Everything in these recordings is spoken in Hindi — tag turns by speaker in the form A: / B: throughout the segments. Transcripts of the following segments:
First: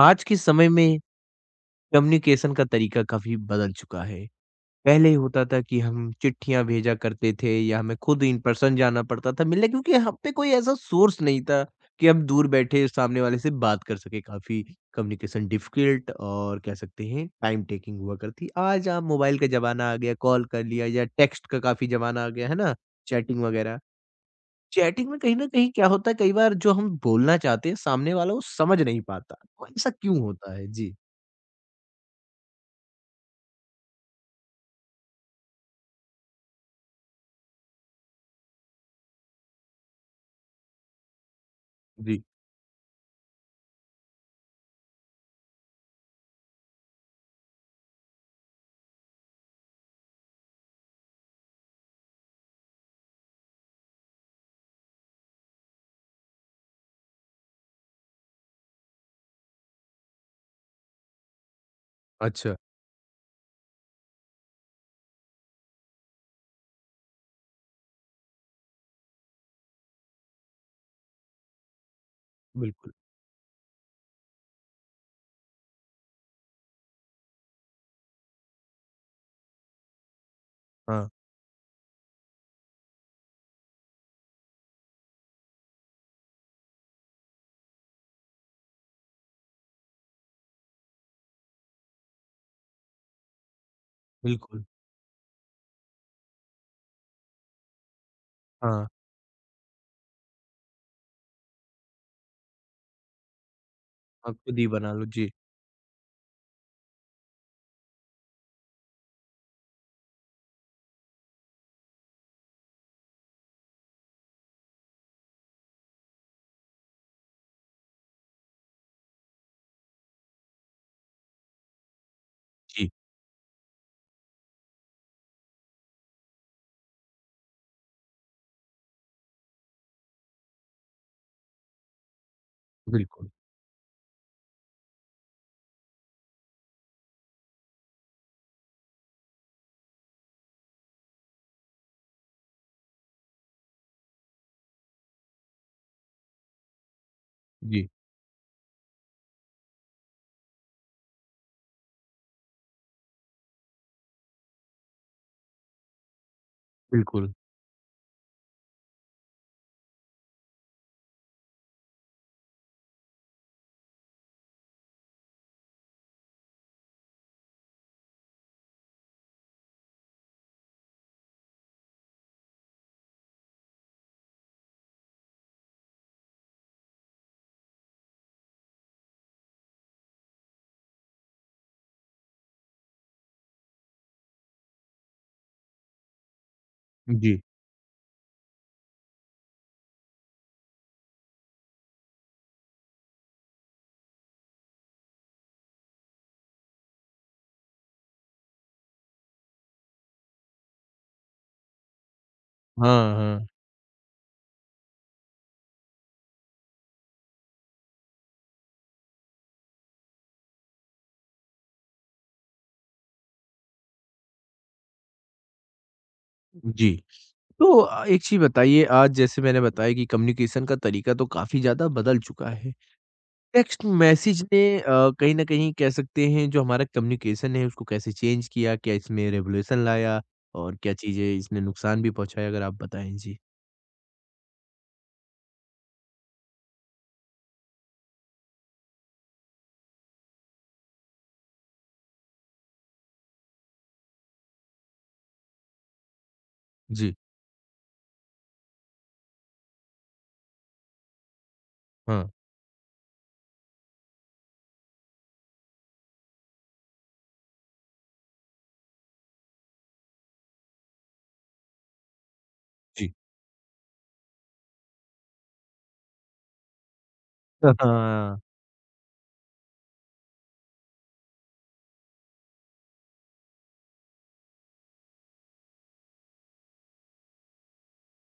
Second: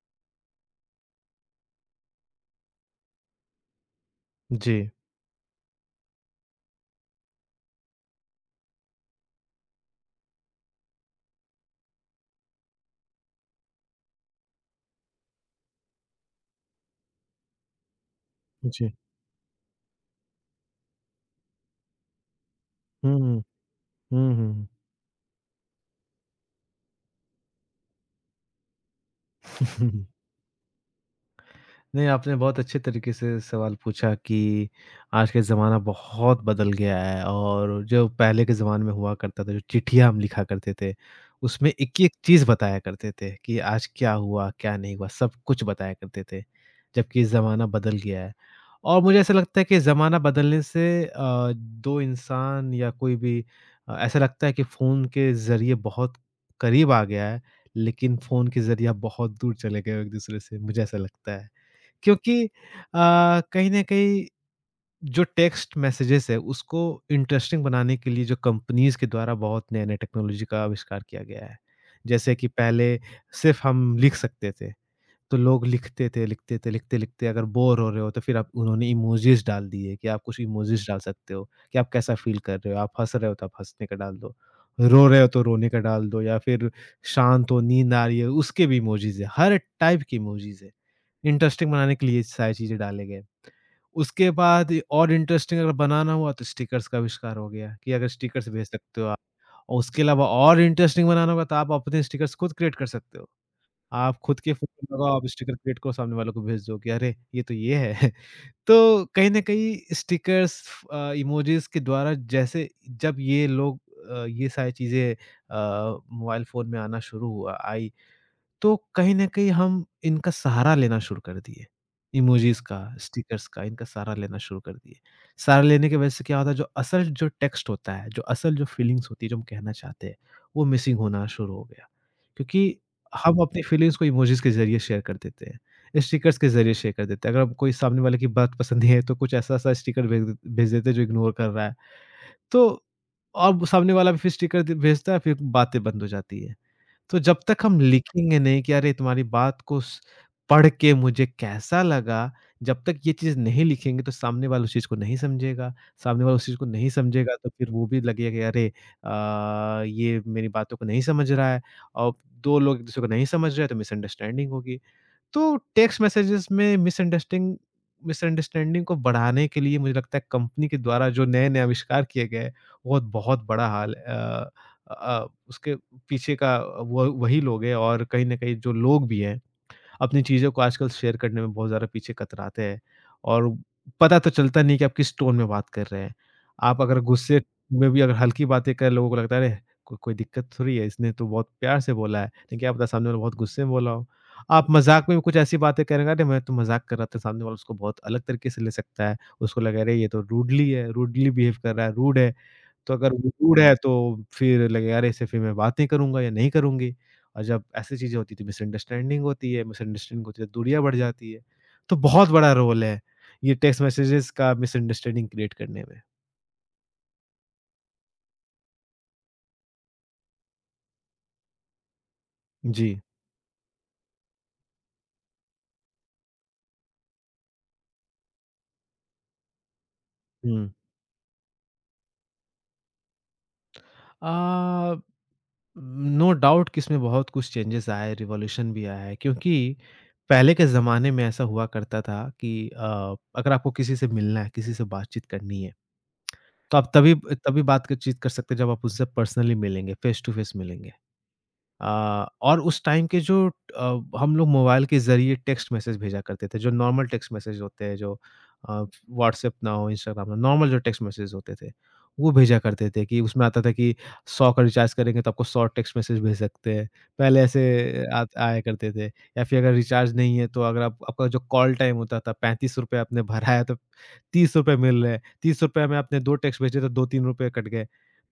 A: आज के समय में कम्युनिकेशन का तरीका काफ़ी बदल चुका है।
B: जी,
A: पहले होता था कि हम चिट्ठियाँ भेजा करते थे या हमें खुद इन पर्सन जाना पड़ता था मिलने क्योंकि हम पे कोई ऐसा सोर्स नहीं था कि हम दूर बैठे सामने वाले से बात कर सकें। काफ़ी कम्युनिकेशन डिफ़िकल्ट और कह सकते हैं टाइम टेकिंग हुआ करती। आज
B: जी।
A: आप मोबाइल का ज़माना आ गया, कॉल कर लिया या टेक्स्ट का काफ़ी ज़माना आ गया, है ना?
B: हुँ, हुँ।
A: चैटिंग वग़ैरह।
B: हुँ, हुँ।
A: चैटिंग में कहीं न कहीं क्या होता है कई बार जो हम बोलना चाहते हैं सामने वाला वो समझ नहीं पाता। तो ऐसा क्यों होता है? जी।
B: नहीं, आपने बहुत अच्छे तरीके से सवाल पूछा कि आज का ज़माना बहुत बदल गया है और जो पहले के ज़माने में हुआ करता था, जो चिट्ठियाँ हम लिखा करते थे, उसमें एक-एक
A: जी।
B: चीज़ बताया करते थे कि आज क्या हुआ, क्या नहीं हुआ, सब कुछ बताया करते थे, जबकि ज़माना बदल गया है। और मुझे ऐसा लगता है कि ज़माना बदलने से 2 इंसान या कोई भी ऐसा लगता है कि फ़ोन के ज़रिए बहुत करीब आ गया है, लेकिन फ़ोन के ज़रिए आप बहुत दूर चले गए हो एक-दूसरे से, मुझे ऐसा लगता है। क्योंकि
A: अच्छा,
B: कहीं न कहीं जो टेक्स्ट मैसेजेस है, उसको इंटरेस्टिंग बनाने के लिए जो कंपनीज़ के द्वारा बहुत नए-नए टेक्नोलॉजी का आविष्कार किया गया है। जैसे कि पहले
A: बिल्कुल।
B: सिर्फ़ हम लिख सकते थे। तो लोग लिखते थे, लिखते-लिखते अगर बोर हो रहे हो तो फिर आप उन्होंने इमोजीज़ डाल दिए कि आप कुछ इमोजीज़ डाल
A: हाँ,
B: सकते हो, कि आप कैसा फ़ील कर रहे हो, आप हँस रहे हो तो आप हँसने का डाल दो, रो रहे हो तो रोने का डाल दो या फिर शांत हो, नींद आ रही है, उसके भी इमोजीज़ है, हर टाइप के इमोजीज़ है। इंटरेस्टिंग बनाने के लिए सारी चीज़ें डाले गए। उसके
A: बिल्कुल।
B: बाद ये और इंटरेस्टिंग अगर बनाना हुआ तो स्टिकर्स का आविष्कार हो गया कि अगर स्टिकर्स भेज
A: हाँ,
B: सकते हो आप। और उसके अलावा और इंटरेस्टिंग बनाना होगा तो आप अपने स्टिकर्स खुद क्रिएट कर सकते हो। आप
A: आप
B: खुद के
A: खुद ही
B: फ़ोन
A: बना
B: में
A: लो।
B: लगाओ, आप
A: जी,
B: स्टिकर क्रिएट करो, सामने वालों को भेज दो कि अरे! ये तो ये है। तो कहीं न कहीं स्टिकर्स इमोजीज़ के द्वारा जैसे जब ये लोग ये सारी चीज़ें मोबाइल फ़ोन में आना शुरू हुआ आई तो कहीं न कहीं हम इनका सहारा लेना शुरू कर दिए। इमोजीज़ का,
A: जी,
B: स्टिकर्स का, इनका सहारा लेना शुरू कर दिए। सहारा लेने की वजह से क्या होता है जो असल जो टेक्स्ट होता है, जो असल जो फीलिंग्स होती है, जो हम कहना चाहते हैं, वो मिसिंग होना शुरू हो गया। क्योंकि
A: बिल्कुल।
B: हम अपनी फीलिंग्स को इमोजीज़ के ज़रिए शेयर कर देते हैं, स्टिकर्स के ज़रिए शेयर कर देते हैं। अगर हम कोई सामने वाले की बात पसंद नहीं है तो कुछ ऐसा-ऐसा स्टिकर भेज देते हैं जो इग्नोर कर रहा है। तो अब सामने वाला भी फिर स्टिकर द भेजता है फिर बातें बंद हो जाती है। तो जब तक हम
A: जी,
B: लिखेंगे नहीं कि अरे तुम्हारी बात को स पढ़ के मुझे कैसा लगा, जब तक ये चीज़ नहीं लिखेंगे तो सामने वाला उस चीज़ को नहीं समझेगा, सामने वाला उस चीज़ को नहीं
A: बिल्कुल।
B: समझेगा तो फिर वो भी लगेगा कि अरे ये मेरी बातों को नहीं समझ रहा है और 2 लोग एक-दूसरे को नहीं समझ रहे हैं तो मिसअंडरस्टैंडिंग होगी। तो टेक्स्ट मैसेजेस में मिसअंडरस्टिंग मिसअंडरस्टैंडिंग को बढ़ाने के लिए मुझे लगता है कंपनी के द्वारा जो नए-नए आविष्कार किए गए, वो बहुत बड़ा हाल उसके पीछे का वो वही लोग हैं और कहीं न कहीं जो लोग भी हैं अपनी चीज़ों को आजकल शेयर करने में बहुत ज़्यादा पीछे कतराते हैं और पता तो चलता नहीं कि आप किस टोन में बात कर रहे हैं। आप अगर
A: जी,
B: गुस्से में भी अगर हल्की बातें करें, लोगों को लगता है अरे! को कोई दिक्कत थोड़ी है, इसने तो बहुत प्यार से बोला है। लेकिन क्या पता सामने वाला बहुत गुस्से में बोला हो। आप मज़ाक में भी कुछ ऐसी बातें करेंगे, अरे! मैं तो मज़ाक कर रहा था, सामने वाला उसको बहुत अलग तरीके से ले सकता है। उसको लगेगा अरे! ये तो रूडली बिहेव कर रहा है, रूड है। तो अगर
A: हाँ,
B: वो
A: हाँ।
B: रूड है तो फिर लगेगा अरे इससे फिर मैं बात नहीं करूँगा या नहीं करूँगी। और जब ऐसी चीज़ें होती हैं तो मिसअंडरस्टैंडिंग होती है तो दूरियाँ बढ़ जाती है। तो बहुत बड़ा रोल है ये टेक्स्ट मैसेजेज़ का मिसअंडरस्टैंडिंग क्रिएट करने में।
A: जी, तो एक चीज़ बताइए आज जैसे मैंने बताया कि कम्युनिकेशन का तरीका तो काफ़ी ज़्यादा बदल चुका है।
B: जी,
A: टेक्स्ट मैसेज ने कहीं न कहीं कह सकते हैं जो हमारा कम्युनिकेशन है उसको कैसे चेंज किया? क्या इसमें रेवोल्यूशन लाया?
B: हुँ।
A: और क्या चीज़ें इसने नुकसान भी पहुँचाया? अगर आप बताएं। जी।
B: अ, नो डाउट कि इसमें बहुत कुछ चेंजेज़ आए, रिवॉल्यूशन भी आया है क्योंकि पहले के ज़माने में ऐसा हुआ करता था कि अगर आपको किसी से मिलना है, किसी से बातचीत करनी है तो आप तभी
A: जी,
B: तभी बातचीत कर सकते हैं जब आप उससे पर्सनली मिलेंगे, फेस टू फेस मिलेंगे।
A: हाँ,
B: और उस टाइम के जो हम लोग मोबाइल के ज़रिए टेक्स्ट मैसेज भेजा करते थे, जो नॉर्मल टेक्स्ट मैसेज होते हैं, जो अ, व्हाट्सएप ना हो, इंस्टाग्राम ना हो, नॉर्मल जो टेक्स्ट मैसेज होते थे, वो भेजा करते थे
A: जी।
B: कि उसमें आता था कि 100 का रिचार्ज करेंगे तो आपको 100 टेक्स्ट मैसेज भेज सकते हैं। पहले ऐसे
A: हाँ,
B: आत आया करते थे या फिर अगर रिचार्ज नहीं है, तो अगर आप आपका जो कॉल टाइम होता था, ₹35 आपने भराया तो ₹30 मिल रहे हैं। ₹30 में आपने 2 टेक्स्ट भेजे तो ₹2-3 कट गए।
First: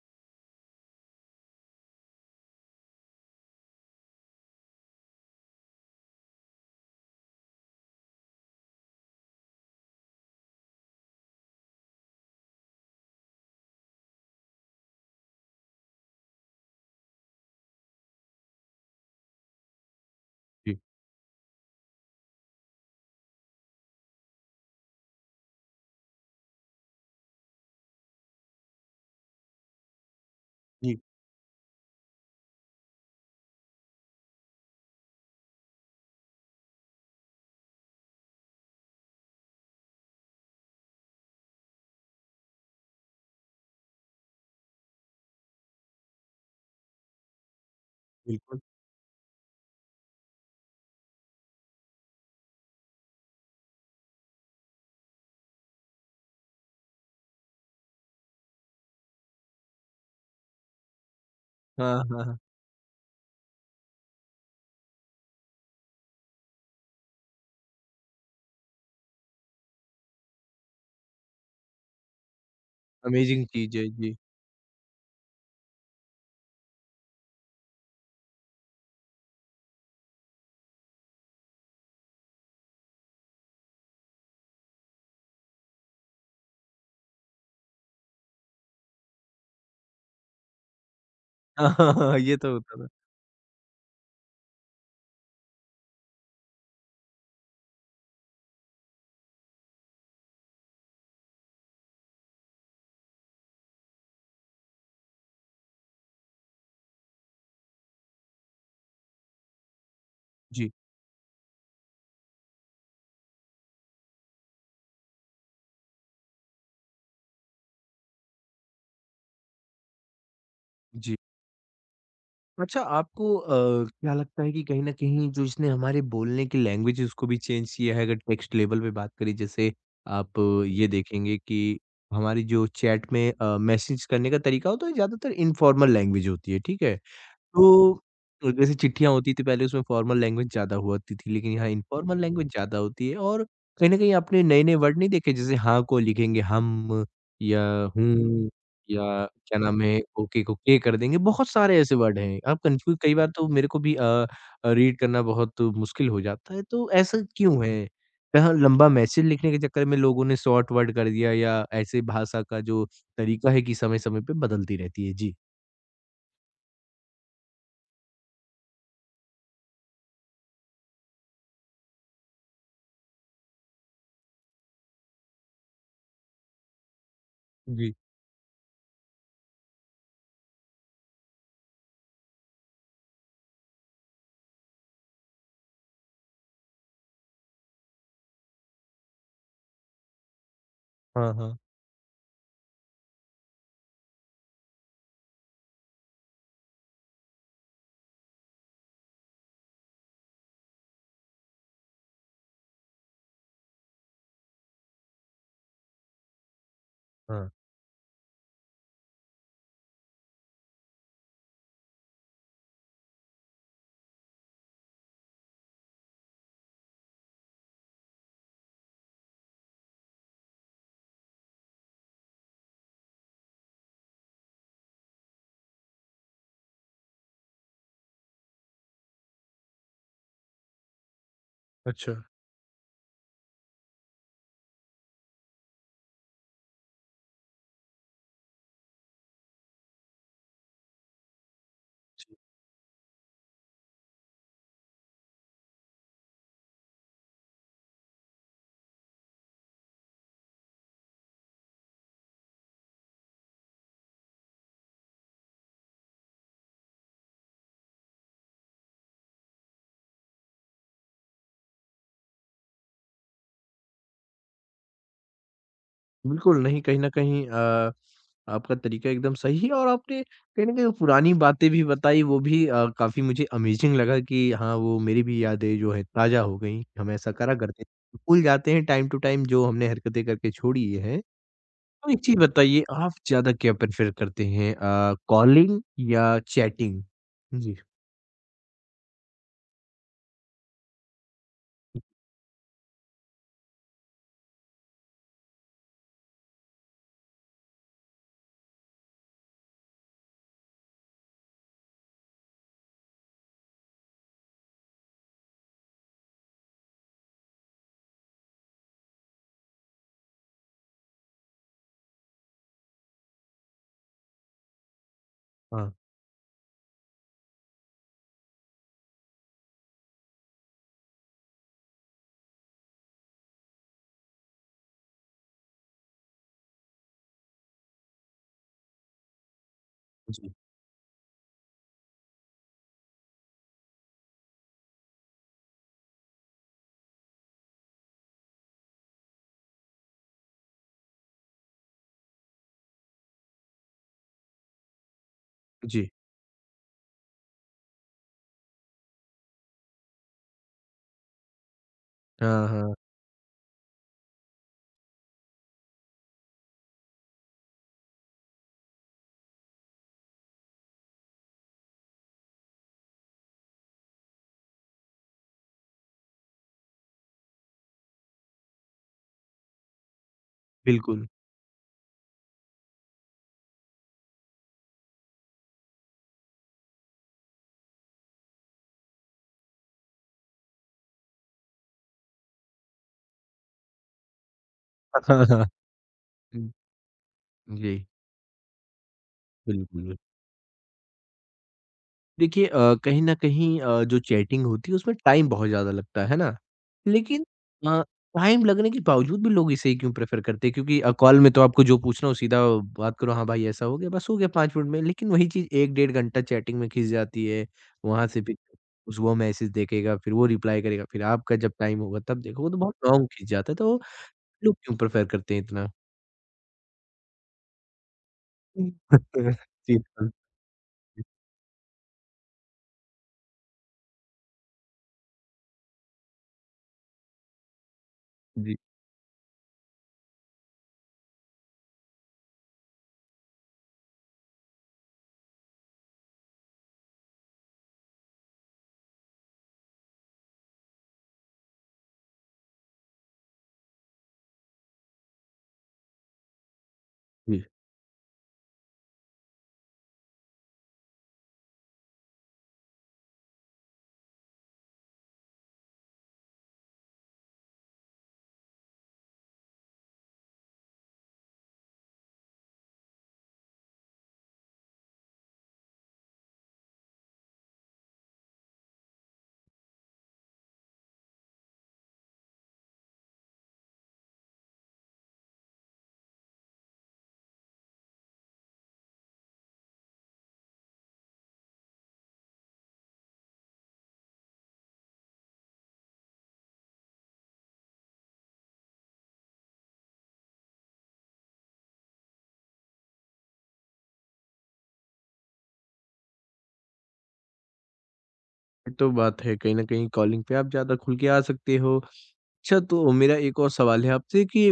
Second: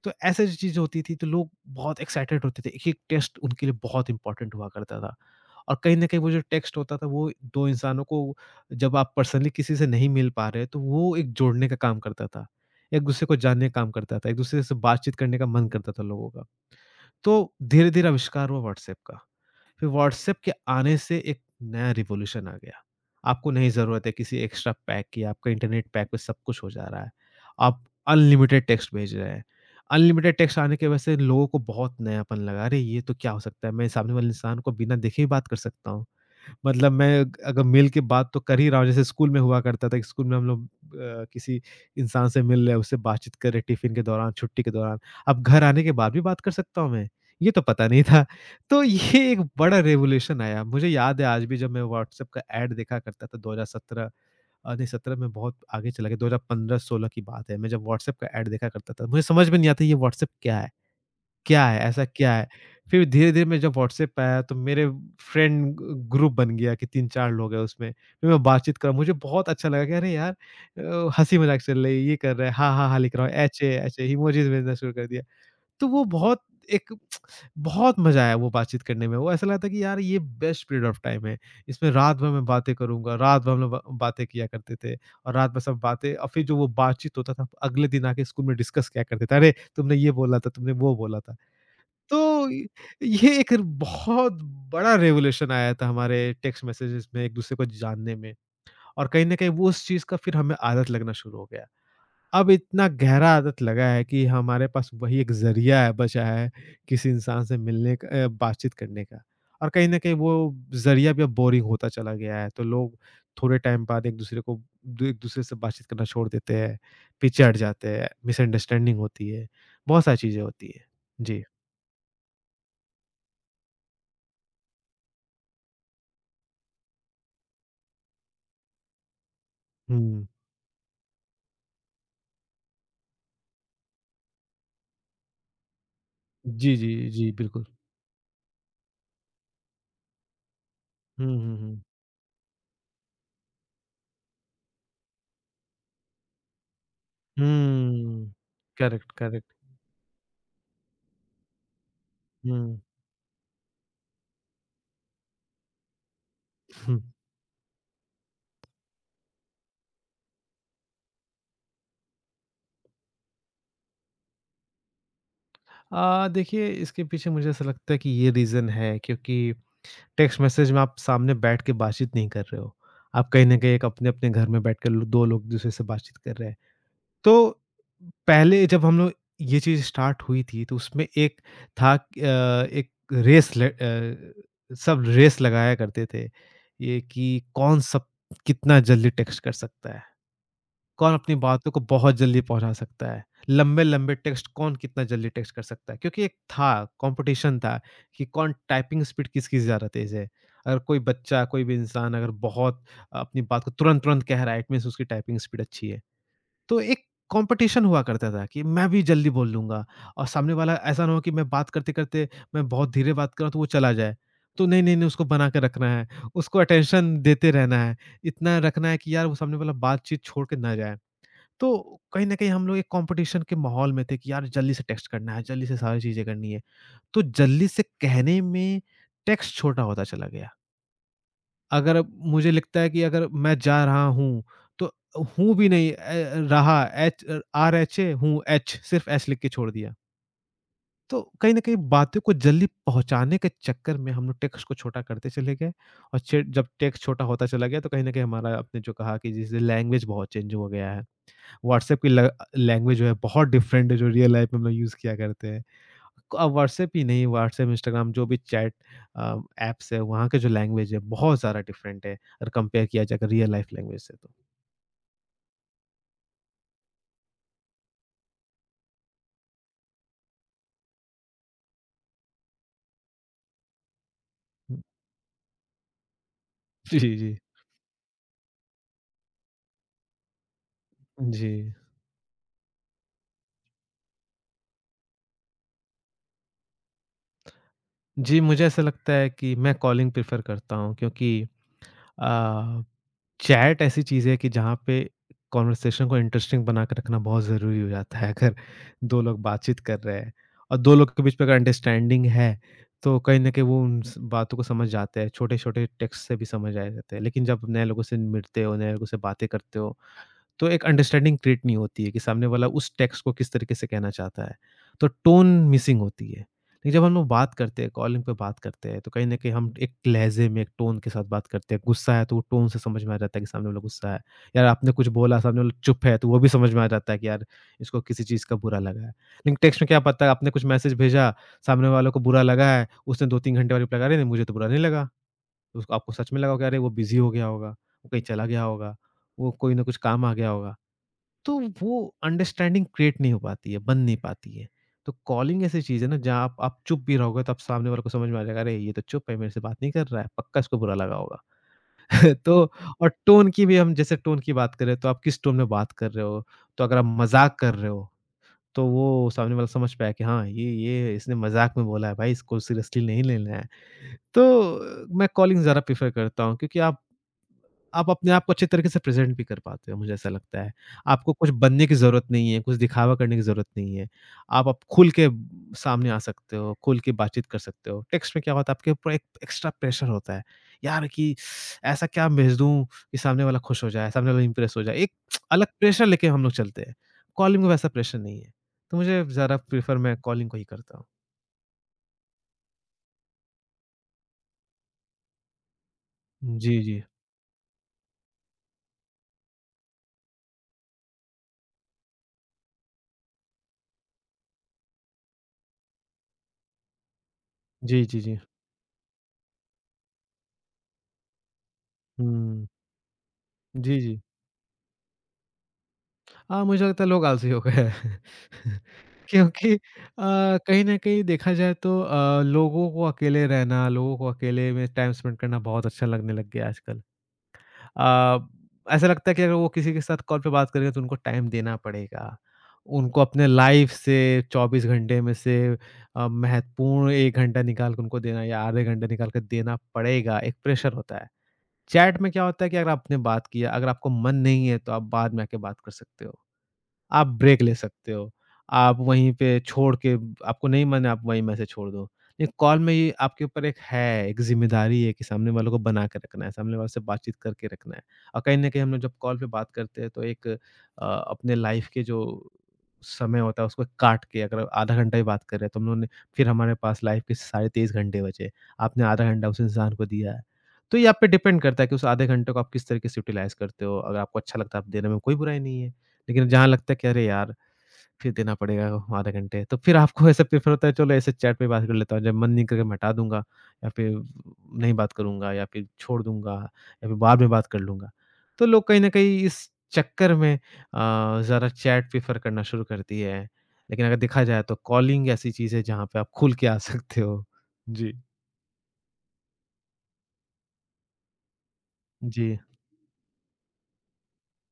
B: तो ऐसे जो चीज़ होती थी तो लोग बहुत एक्साइटेड होते थे। एक-एक टेस्ट उनके लिए बहुत इम्पोर्टेंट हुआ करता था। और कहीं न कहीं वो जो टेक्स्ट होता था वो 2 इंसानों को जब आप पर्सनली किसी से नहीं मिल पा रहे तो वो एक जोड़ने का काम करता था। एक-दूसरे को जानने का काम करता था। एक-दूसरे से बातचीत करने का मन करता था लोगों का। तो धीरे-धीरे आविष्कार हुआ व्हाट्सएप का। फिर व्हाट्सएप के
A: जी,
B: आने से एक नया रिवॉल्यूशन आ गया। आपको नहीं ज़रूरत है किसी एक्स्ट्रा पैक की, आपका इंटरनेट पैक पे सब कुछ हो जा रहा है। आप अनलिमिटेड टेक्स्ट भेज रहे हैं। अनलिमिटेड टेक्स्ट आने की वजह
A: जी,
B: से लोगों को बहुत नयापन लगा, अरे! ये तो क्या हो सकता है? मैं सामने वाले इंसान को बिना देखे ही बात कर सकता हूँ। मतलब मैं अग अगर मिल के बात तो कर ही रहा हूँ, जैसे स्कूल में हुआ करता था कि स्कूल में हम लोग किसी इंसान से मिल रहे हैं, उससे बातचीत कर रहे टिफ़िन के दौरान, छुट्टी के दौरान। अब घर आने के बाद भी बात कर सकता हूँ मैं, ये तो पता नहीं था।
A: बिल्कुल।
B: तो ये एक बड़ा रेवोल्यूशन आया। मुझे याद है आज भी जब मैं व्हाट्सएप का ऐड देखा करता था 2017 नहीं, 17 में बहुत आगे चला गया, 2015-16 की बात है। मैं जब व्हाट्सएप का ऐड देखा करता था, मुझे समझ में नहीं आता ये व्हाट्सएप क्या है? क्या है?
A: हाँ,
B: ऐसा
A: हाँ।
B: क्या
A: हाँ।
B: है? फिर धीरे-धीरे मैं जब व्हाट्सएप आया तो मेरे फ्रेंड ग ग्रुप बन गया कि 3-4 लोग हैं उसमें। फिर मैं बातचीत करा मुझे बहुत अच्छा लगा कि अरे यार हँसी-मज़ाक चल रही है, ये कर रहा है, हाँ, हाँ, हाँ लिख रहा हूँ,
A: अमेज़िंग
B: ऐसे,
A: चीज़ है,
B: ऐसे
A: जी।
B: इमोजीज़ भेजना शुरू कर दिया। तो वो बहुत एक बहुत मज़ा आया वो बातचीत करने में। वो ऐसा लगा था कि यार ये बेस्ट पीरियड ऑफ टाइम है। इसमें रात भर मैं बातें करूँगा, रात भर हम लोग ब बातें किया करते थे और रात भर सब बातें और फिर जो वो बातचीत होता था, अगले दिन आके स्कूल में डिस्कस किया करते थे। अरे! तुमने ये बोला था, तुमने वो बोला था।
A: हाँ हाँ हाँ ये
B: तो
A: तो
B: य
A: होता था।
B: ये एक बहुत बड़ा रेवोल्यूशन आया था हमारे टेक्स्ट मैसेजेस में एक-दूसरे को जानने में और कहीं न कहीं वो उस चीज़ का फिर हमें आदत लगना शुरू हो गया। अब इतना गहरा आदत लगा है कि हमारे पास वही एक ज़रिया है बचा है किसी इंसान से मिलने बातचीत करने का और कहीं न कहीं वो
A: जी,
B: ज़रिया भी अब बोरिंग होता चला गया है। तो लोग थोड़े टाइम बाद एक-दूसरे को द एक-दूसरे से बातचीत करना छोड़ देते हैं, पीछे हट जाते हैं, मिसअंडरस्टैंडिंग होती है, बहुत सारी चीज़ें होती हैं।
A: जी।
B: जी।
A: अच्छा आपको क्या लगता है कि कहीं न कहीं जो इसने हमारे बोलने की लैंग्वेज है उसको भी चेंज किया है अगर टेक्स्ट लेवल पे बात करें जैसे
B: हुँ।
A: आप ये देखेंगे कि हमारी जो चैट में मैसेज करने का तरीका होता है ज़्यादातर इनफॉर्मल लैंग्वेज होती है,
B: जी,
A: ठीक
B: जी,
A: है?
B: जी, बिल्कुल।
A: तो जैसे चिट्ठियाँ होती थी पहले उसमें फॉर्मल लैंग्वेज ज़्यादा हुआ करती थी
B: हुँ,
A: लेकिन
B: हुँ,
A: यहाँ
B: हुँ।
A: इन्फॉर्मल लैंग्वेज ज़्यादा होती है और कहीं न कहीं आपने नए-नए वर्ड नहीं देखे जैसे हाँ को लिखेंगे हम या
B: हुँ।
A: हूँ
B: करेक्ट,
A: या
B: करेक्ट।
A: क्या नाम है ओके को के कर देंगे। बहुत सारे ऐसे वर्ड हैं। आप
B: हुँ।
A: कन्फ्यूज़ कई बार तो मेरे को भी रीड करना बहुत मुश्किल हो जाता है। तो ऐसा क्यों है? यहाँ लंबा मैसेज लिखने के चक्कर में लोगों ने शॉर्ट वर्ड कर दिया या ऐसे भाषा का जो तरीका है कि समय-समय पे बदलती रहती है? जी।
B: देखिए इसके पीछे मुझे ऐसा लगता है कि ये रीज़न है क्योंकि टेक्स्ट मैसेज में आप सामने बैठ के बातचीत नहीं कर रहे हो। आप कहीं न कहीं एक अपने-अपने घर में बैठ के लो 2 लोग दूसरे से बातचीत कर रहे हैं। तो
A: जी।
B: पहले जब हम लोग ये चीज़ स्टार्ट हुई थी तो उसमें एक था कि, एक रेस ले अ, सब रेस लगाया करते थे, ये कि कौन सब कितना जल्दी टेक्स्ट कर सकता है। कौन
A: हाँ,
B: अपनी
A: हाँ।
B: बातों को बहुत जल्दी पहुँचा सकता है, लंबे-लंबे टेक्स्ट कौन कितना जल्दी टेक्स्ट कर सकता है। क्योंकि एक था कॉम्पिटिशन था कि कौन टाइपिंग स्पीड किसकी ज़्यादा तेज़ है। अगर कोई बच्चा, कोई भी इंसान अगर बहुत अपनी बात को तुरंत-तुरंत कह रहा है, इट मीन्स उसकी टाइपिंग स्पीड अच्छी है। तो एक
A: हाँ।
B: कॉम्पिटिशन हुआ करता था कि मैं भी जल्दी बोल लूँगा और सामने वाला ऐसा ना हो कि मैं बात करते-करते मैं बहुत धीरे बात कर रहा हूँ तो वो चला जाए। तो नहीं, नहीं, नहीं उसको बना के रखना है, उसको अटेंशन देते रहना है, इतना रखना है कि यार वो सामने वाला बातचीत छोड़ के ना जाए। तो कहीं न कहीं हम लोग एक कॉम्पिटिशन के माहौल में थे कि यार जल्दी से टेक्स्ट करना है, जल्दी से सारी चीज़ें करनी है। तो जल्दी से कहने में टेक्स्ट छोटा होता चला गया। अगर
A: अच्छा,
B: अब मुझे लगता है कि अगर मैं जा रहा हूँ, तो हूँ भी नहीं ए, रहा एच आर-एच-ए हूँ, एच सिर्फ़ एच लिख के छोड़ दिया। तो कहीं न कहीं बातों को जल्दी पहुँचाने के चक्कर में हम लोग टेक्स्ट को छोटा करते चले गए और चे जब टेक्स्ट छोटा होता चला गया तो कहीं न कहीं हमारा आपने जो कहा कि जैसे लैंग्वेज बहुत चेंज हो गया है। व्हाट्सएप की ल लैंग्वेज जो है बहुत डिफरेंट है जो रियल लाइफ में हम लोग यूज़ किया करते हैं। अब व्हाट्सएप ही नहीं व्हाट्सएप, इंस्टाग्राम जो भी चैट अ, ऐप्स है वहाँ के जो लैंग्वेज है बहुत ज़्यादा डिफरेंट है अगर कंपेयर किया जाए अगर रियल लाइफ लैंग्वेज से तो।
A: बिल्कुल नहीं, कहीं न कहीं आपका तरीका एकदम सही है और आपने कहीं न कहीं वो पुरानी बातें भी बताई, वो भी काफ़ी मुझे अमेज़िंग लगा कि हाँ,
B: हुँ।
A: वो मेरी भी यादें जो हैं ताज़ा हो गई,
B: जी,
A: हम ऐसा
B: जी।
A: करा करते थे। भूल जाते हैं टाइम टू टाइम जो हमने हरकतें करके छोड़ी हैं।
B: जी।
A: तो एक चीज़ बताइए, आप ज़्यादा क्या प्रेफ़र करते हैं कॉलिंग या चैटिंग? जी।
B: जी, मुझे ऐसा लगता है कि मैं कॉलिंग प्रेफ़र करता हूँ क्योंकि अ, चैट ऐसी चीज़ है कि जहाँ पे कन्वर्सेशन को इंटरेस्टिंग बना के रखना बहुत ज़रूरी हो जाता है। अगर 2 लोग बातचीत कर रहे हैं और 2 लोग के बीच में अगर अंडरस्टैंडिंग है, तो कहीं न कहीं वो उन स बातों को समझ जाते हैं, छोटे-छोटे टेक्स्ट से भी समझ आ जाते हैं। लेकिन जब नए लोगों से मिलते हो, नए लोगों से बातें करते हो तो एक अंडरस्टैंडिंग क्रिएट नहीं होती है कि सामने वाला उस टेक्स्ट को किस तरीके से कहना चाहता है। तो टोन
A: हाँ,
B: मिसिंग होती है। लेकिन जब हम लोग बात करते हैं, कॉलिंग पे बात करते हैं, तो कहीं न कहीं हम एक लहज़े में, एक टोन के साथ बात करते हैं। गुस्सा है तो वो टोन से समझ में आ जाता है कि सामने वाला गुस्सा है। यार आपने कुछ बोला, सामने वाला चुप है, तो वो भी समझ में आ जाता है कि यार इसको किसी चीज़ का बुरा लगा है। लेकिन टेक्स्ट में क्या पता है आपने
A: जी,
B: कुछ मैसेज भेजा, सामने वाले को बुरा लगा है, उसने 2-3 घंटे बाद रिप्लाई करा, "अरे! मुझे तो बुरा नहीं लगा।" तो उसको आपको सच में लगा होगा कि अरे वो बिज़ी हो गया होगा, वो कहीं चला गया होगा, वो कोई ना कुछ काम आ गया होगा। तो वो अंडरस्टैंडिंग क्रिएट नहीं हो पाती है, बन नहीं पाती है। तो कॉलिंग ऐसी चीज़
A: जी।
B: है ना जहाँ आप चुप भी रहोगे तो आप सामने वाले को समझ में आ जाएगा, अरे! ये तो चुप है, मेरे से बात नहीं कर रहा है, पक्का इसको बुरा लगा होगा।
A: हाँ,
B: तो
A: हाँ,
B: और टोन की भी हम जैसे टोन की बात करें तो आप किस टोन में बात कर रहे हो? तो अगर आप मज़ाक कर रहे हो, तो वो सामने वाला समझ पाया कि हाँ, ये इसने मज़ाक में बोला है भाई, इसको सीरियसली नहीं लेना है। तो मैं कॉलिंग ज़्यादा प्रेफ़र करता हूँ क्योंकि आप अपने आप को अच्छे तरीके से प्रेज़ेंट भी कर पाते हो, मुझे ऐसा लगता है।
A: बिल्कुल।
B: आपको कुछ बनने की ज़रूरत नहीं है, कुछ दिखावा करने की ज़रूरत नहीं है। आप अब खुल के सामने आ सकते हो, खुल के बातचीत कर सकते हो। टेक्स्ट में क्या होता है आपके ऊपर एक एक्स्ट्रा प्रेशर होता है। यार कि ऐसा क्या भेज दूँ कि सामने वाला खुश हो जाए, सामने वाला इम्प्रेस हो जाए। एक
A: हाँ, हाँ।
B: अलग प्रेशर लेके हम लोग
A: हुँ,
B: चलते हैं। कॉलिंग में वैसा
A: जी,
B: प्रेशर नहीं है। तो मुझे ज़्यादा प्रेफ़र
A: बिल्कुल।
B: मैं कॉलिंग को ही करता हूँ।
A: देखिए कहीं न कहीं जो चैटिंग होती है उसमें टाइम बहुत ज़्यादा लगता है ना?
B: जी, जी।
A: लेकिन अ, टाइम लगने के बावजूद भी लोग इसे ही क्यों प्रेफ़र करते हैं? क्योंकि कॉल में तो आपको जो पूछना हो सीधा बात करो, हाँ भाई ऐसा हो गया, बस हो गया 5 मिनट में। लेकिन वही चीज़ 1 डेढ़ घंटा चैटिंग में खिंच जाती है।
B: जी, जी,
A: वहाँ
B: जी।
A: से फिर उस वो मैसेज देखेगा, फिर वो रिप्लाई करेगा, फिर आपका जब टाइम होगा तब
B: हुँ।
A: देखोगे तो बहुत लॉन्ग खिंच जाता है। तो
B: जी, जी।
A: लोग क्यों प्रेफ़र करते हैं इतना?
B: हाँ, मुझे लगता है लोग आलसी हो गए हैं। क्योंकि
A: जी,
B: कहीं न कहीं देखा जाए तो लोगों को अकेले रहना, लोगों को अकेले में टाइम स्पेंड करना बहुत अच्छा लगने लग गया है आजकल।
A: जी,
B: अ, ऐसा लगता है कि अगर वो किसी के साथ कॉल पे बात करेंगे तो उनको टाइम देना पड़ेगा। उनको अपने लाइफ़ से 24 घंटे में से महत्वपूर्ण 1 घंटा निकाल के उनको देना या आधे घंटे निकाल के देना पड़ेगा, एक प्रेशर होता है। चैट में क्या होता है कि अगर आपने बात किया, अगर आपको मन नहीं है तो आप बाद में आके बात कर सकते हो। आप ब्रेक
A: जी।
B: ले सकते हो। आप वहीं पे छोड़ के आपको नहीं मन है आप वहीं मैसेज छोड़ दो। ये कॉल में ये आपके ऊपर एक ज़िम्मेदारी है कि सामने वालों को बना के रखना है, सामने वालों से बातचीत करके रखना है। और कहीं न कहीं हम लोग जब कॉल पे बात करते हैं तो अपने लाइफ़ के जो समय होता है उसको काट के अगर आधा घंटा ही बात कर रहे हैं तो हम लोगों ने फिर हमारे पास लाइफ़ के साढ़े 23 घंटे बचे। आपने आधा घंटा उस इंसान को दिया है। तो ये आप पे डिपेंड करता है कि उस आधे घंटे को आप किस तरीके से यूटिलाइज़ करते हो। अगर आपको अच्छा लगता है आप देने में कोई बुराई नहीं है। लेकिन जहाँ लगता है कि अरे यार! फिर देना पड़ेगा आधे घंटे, तो फिर आपको ऐसा प्रेफ़र होता है चलो ऐसे चैट पे बात कर लेता हूँ, जब मन नहीं करे मैं हटा दूँगा या फिर नहीं बात करूँगा या फिर छोड़ दूँगा या फिर बाद में बात कर लूँगा। तो लोग कहीं न कहीं इस चक्कर में ज़्यादा चैट प्रेफ़र करना शुरू कर दिए हैं। लेकिन अगर देखा जाए तो कॉलिंग ऐसी चीज़ है जहाँ पे आप खुल के आ सकते हो। जी।
A: ये तो बात है, कहीं न कहीं कॉलिंग पे आप ज़्यादा खुल के आ सकते हो।
B: जी।
A: अच्छा तो मेरा एक और सवाल है आपसे कि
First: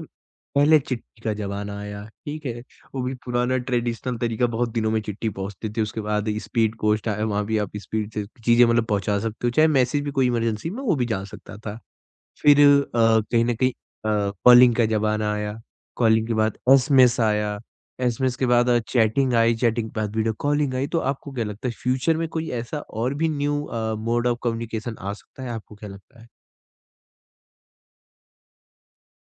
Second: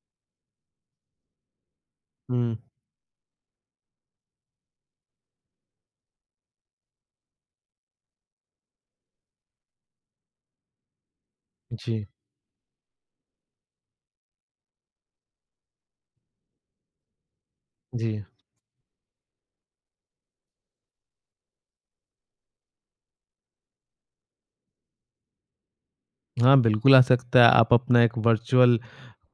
A: पहले चिट्ठी का ज़माना आया, ठीक
B: हुँ।
A: है? वो भी पुराना ट्रेडिशनल तरीका बहुत दिनों में चिट्ठी पहुँचती थी, उसके बाद स्पीड पोस्ट आया, वहाँ भी आप स्पीड से चीज़ें मतलब पहुँचा सकते हो, चाहे मैसेज भी कोई इमरजेंसी में वो भी जा सकता था।
B: जी,
A: फिर कहीं न कहीं कॉलिंग का ज़माना आया, कॉलिंग के बाद एसएमएस आया,
B: जी।
A: एसएमएस के बाद चैटिंग आई, चैटिंग के बाद वीडियो कॉलिंग आई। तो आपको क्या लगता है फ्यूचर में कोई ऐसा और भी न्यू मोड ऑफ कम्युनिकेशन आ सकता है? आपको क्या लगता है?
B: हाँ, बिल्कुल आ सकता है। आप अपना एक वर्चुअल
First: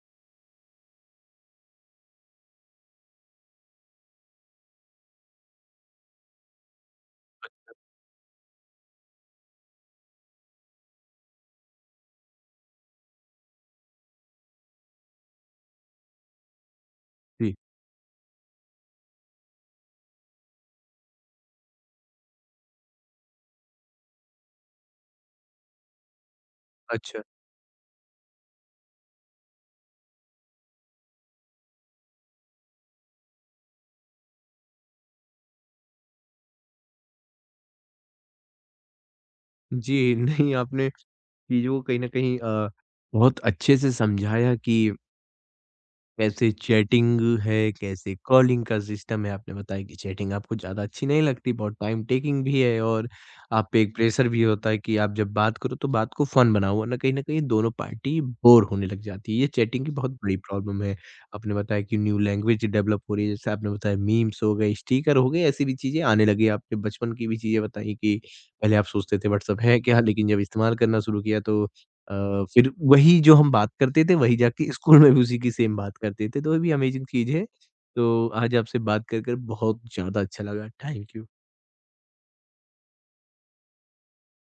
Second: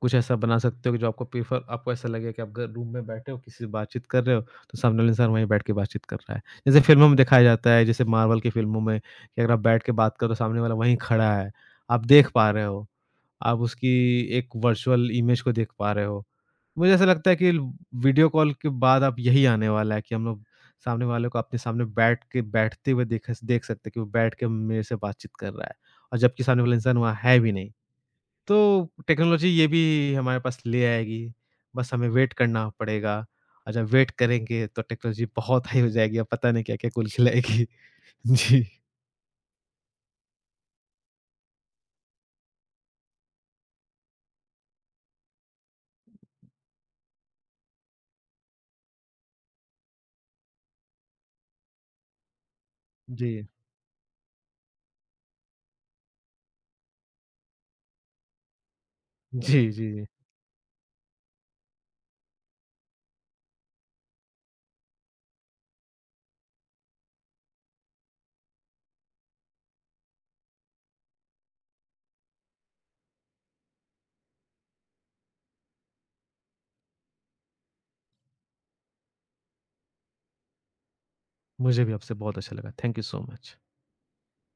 B: कुछ ऐसा बना सकते हो कि जो आपको प्रेफर आपको ऐसा लगे कि आप ग रूम में बैठे हो, किसी से बातचीत कर रहे हो, तो सामने वाला इंसान वहीं बैठ के बातचीत कर रहा है। जैसे फ़िल्मों में दिखाया जाता है, जैसे मार्वल की फ़िल्मों में कि अगर आप बैठ के बात करो, तो सामने वाला वहीं खड़ा है। आप देख पा रहे हो, आप उसकी एक वर्चुअल इमेज को देख पा रहे हो। मुझे ऐसा लगता है कि
A: जी,
B: वीडियो कॉल के बाद अब यही आने वाला है कि हम लोग सामने वाले को अपने सामने बैठ के बैठते हुए देख देख सकते हैं कि वो बैठ के मेरे से बातचीत कर रहा है। और जबकि सामने वाला इंसान वहाँ
A: अच्छा।
B: है भी नहीं। तो टेक्नोलॉज़ी ये भी हमारे पास ले आएगी, बस हमें वेट करना पड़ेगा और जब वेट करेंगे तो टेक्नोलॉज़ी बहुत हाई हो जाएगी और पता नहीं क्या-क्या कुल खिलाएगी। जी।
A: जी, नहीं आपने चीज़ों को कहीं न कहीं बहुत अच्छे से समझाया कि कैसे चैटिंग है, कैसे कॉलिंग का सिस्टम है। आपने बताया कि चैटिंग आपको ज़्यादा अच्छी नहीं लगती, बहुत टाइम टेकिंग भी है और
B: जी।
A: आप पे एक प्रेशर भी होता है कि आप जब बात करो तो बात को फ़न बनाओ, वरना कहीं न कहीं दोनों पार्टी बोर होने लग जाती है। ये
B: जी,
A: चैटिंग की
B: जी, जी।
A: बहुत बड़ी प्रॉब्लम है। आपने बताया कि न्यू लैंग्वेज डेवलप हो रही है, जैसे आपने बताया मीम्स हो गए, स्टिकर हो गए, ऐसी भी चीज़ें आने लगी हैं। आपने बचपन की भी चीज़ें बताई कि पहले आप सोचते थे व्हाट्सएप है क्या? लेकिन जब इस्तेमाल करना शुरू किया तो फिर वही जो हम बात करते थे, वही जाके स्कूल में भी उसी की सेम बात करते थे, तो ये भी अमेज़िंग चीज़ है। तो आज आपसे बात कर बहुत ज़्यादा अच्छा लगा। Thank you.
B: मुझे भी आपसे बहुत अच्छा लगा। Thank you so much.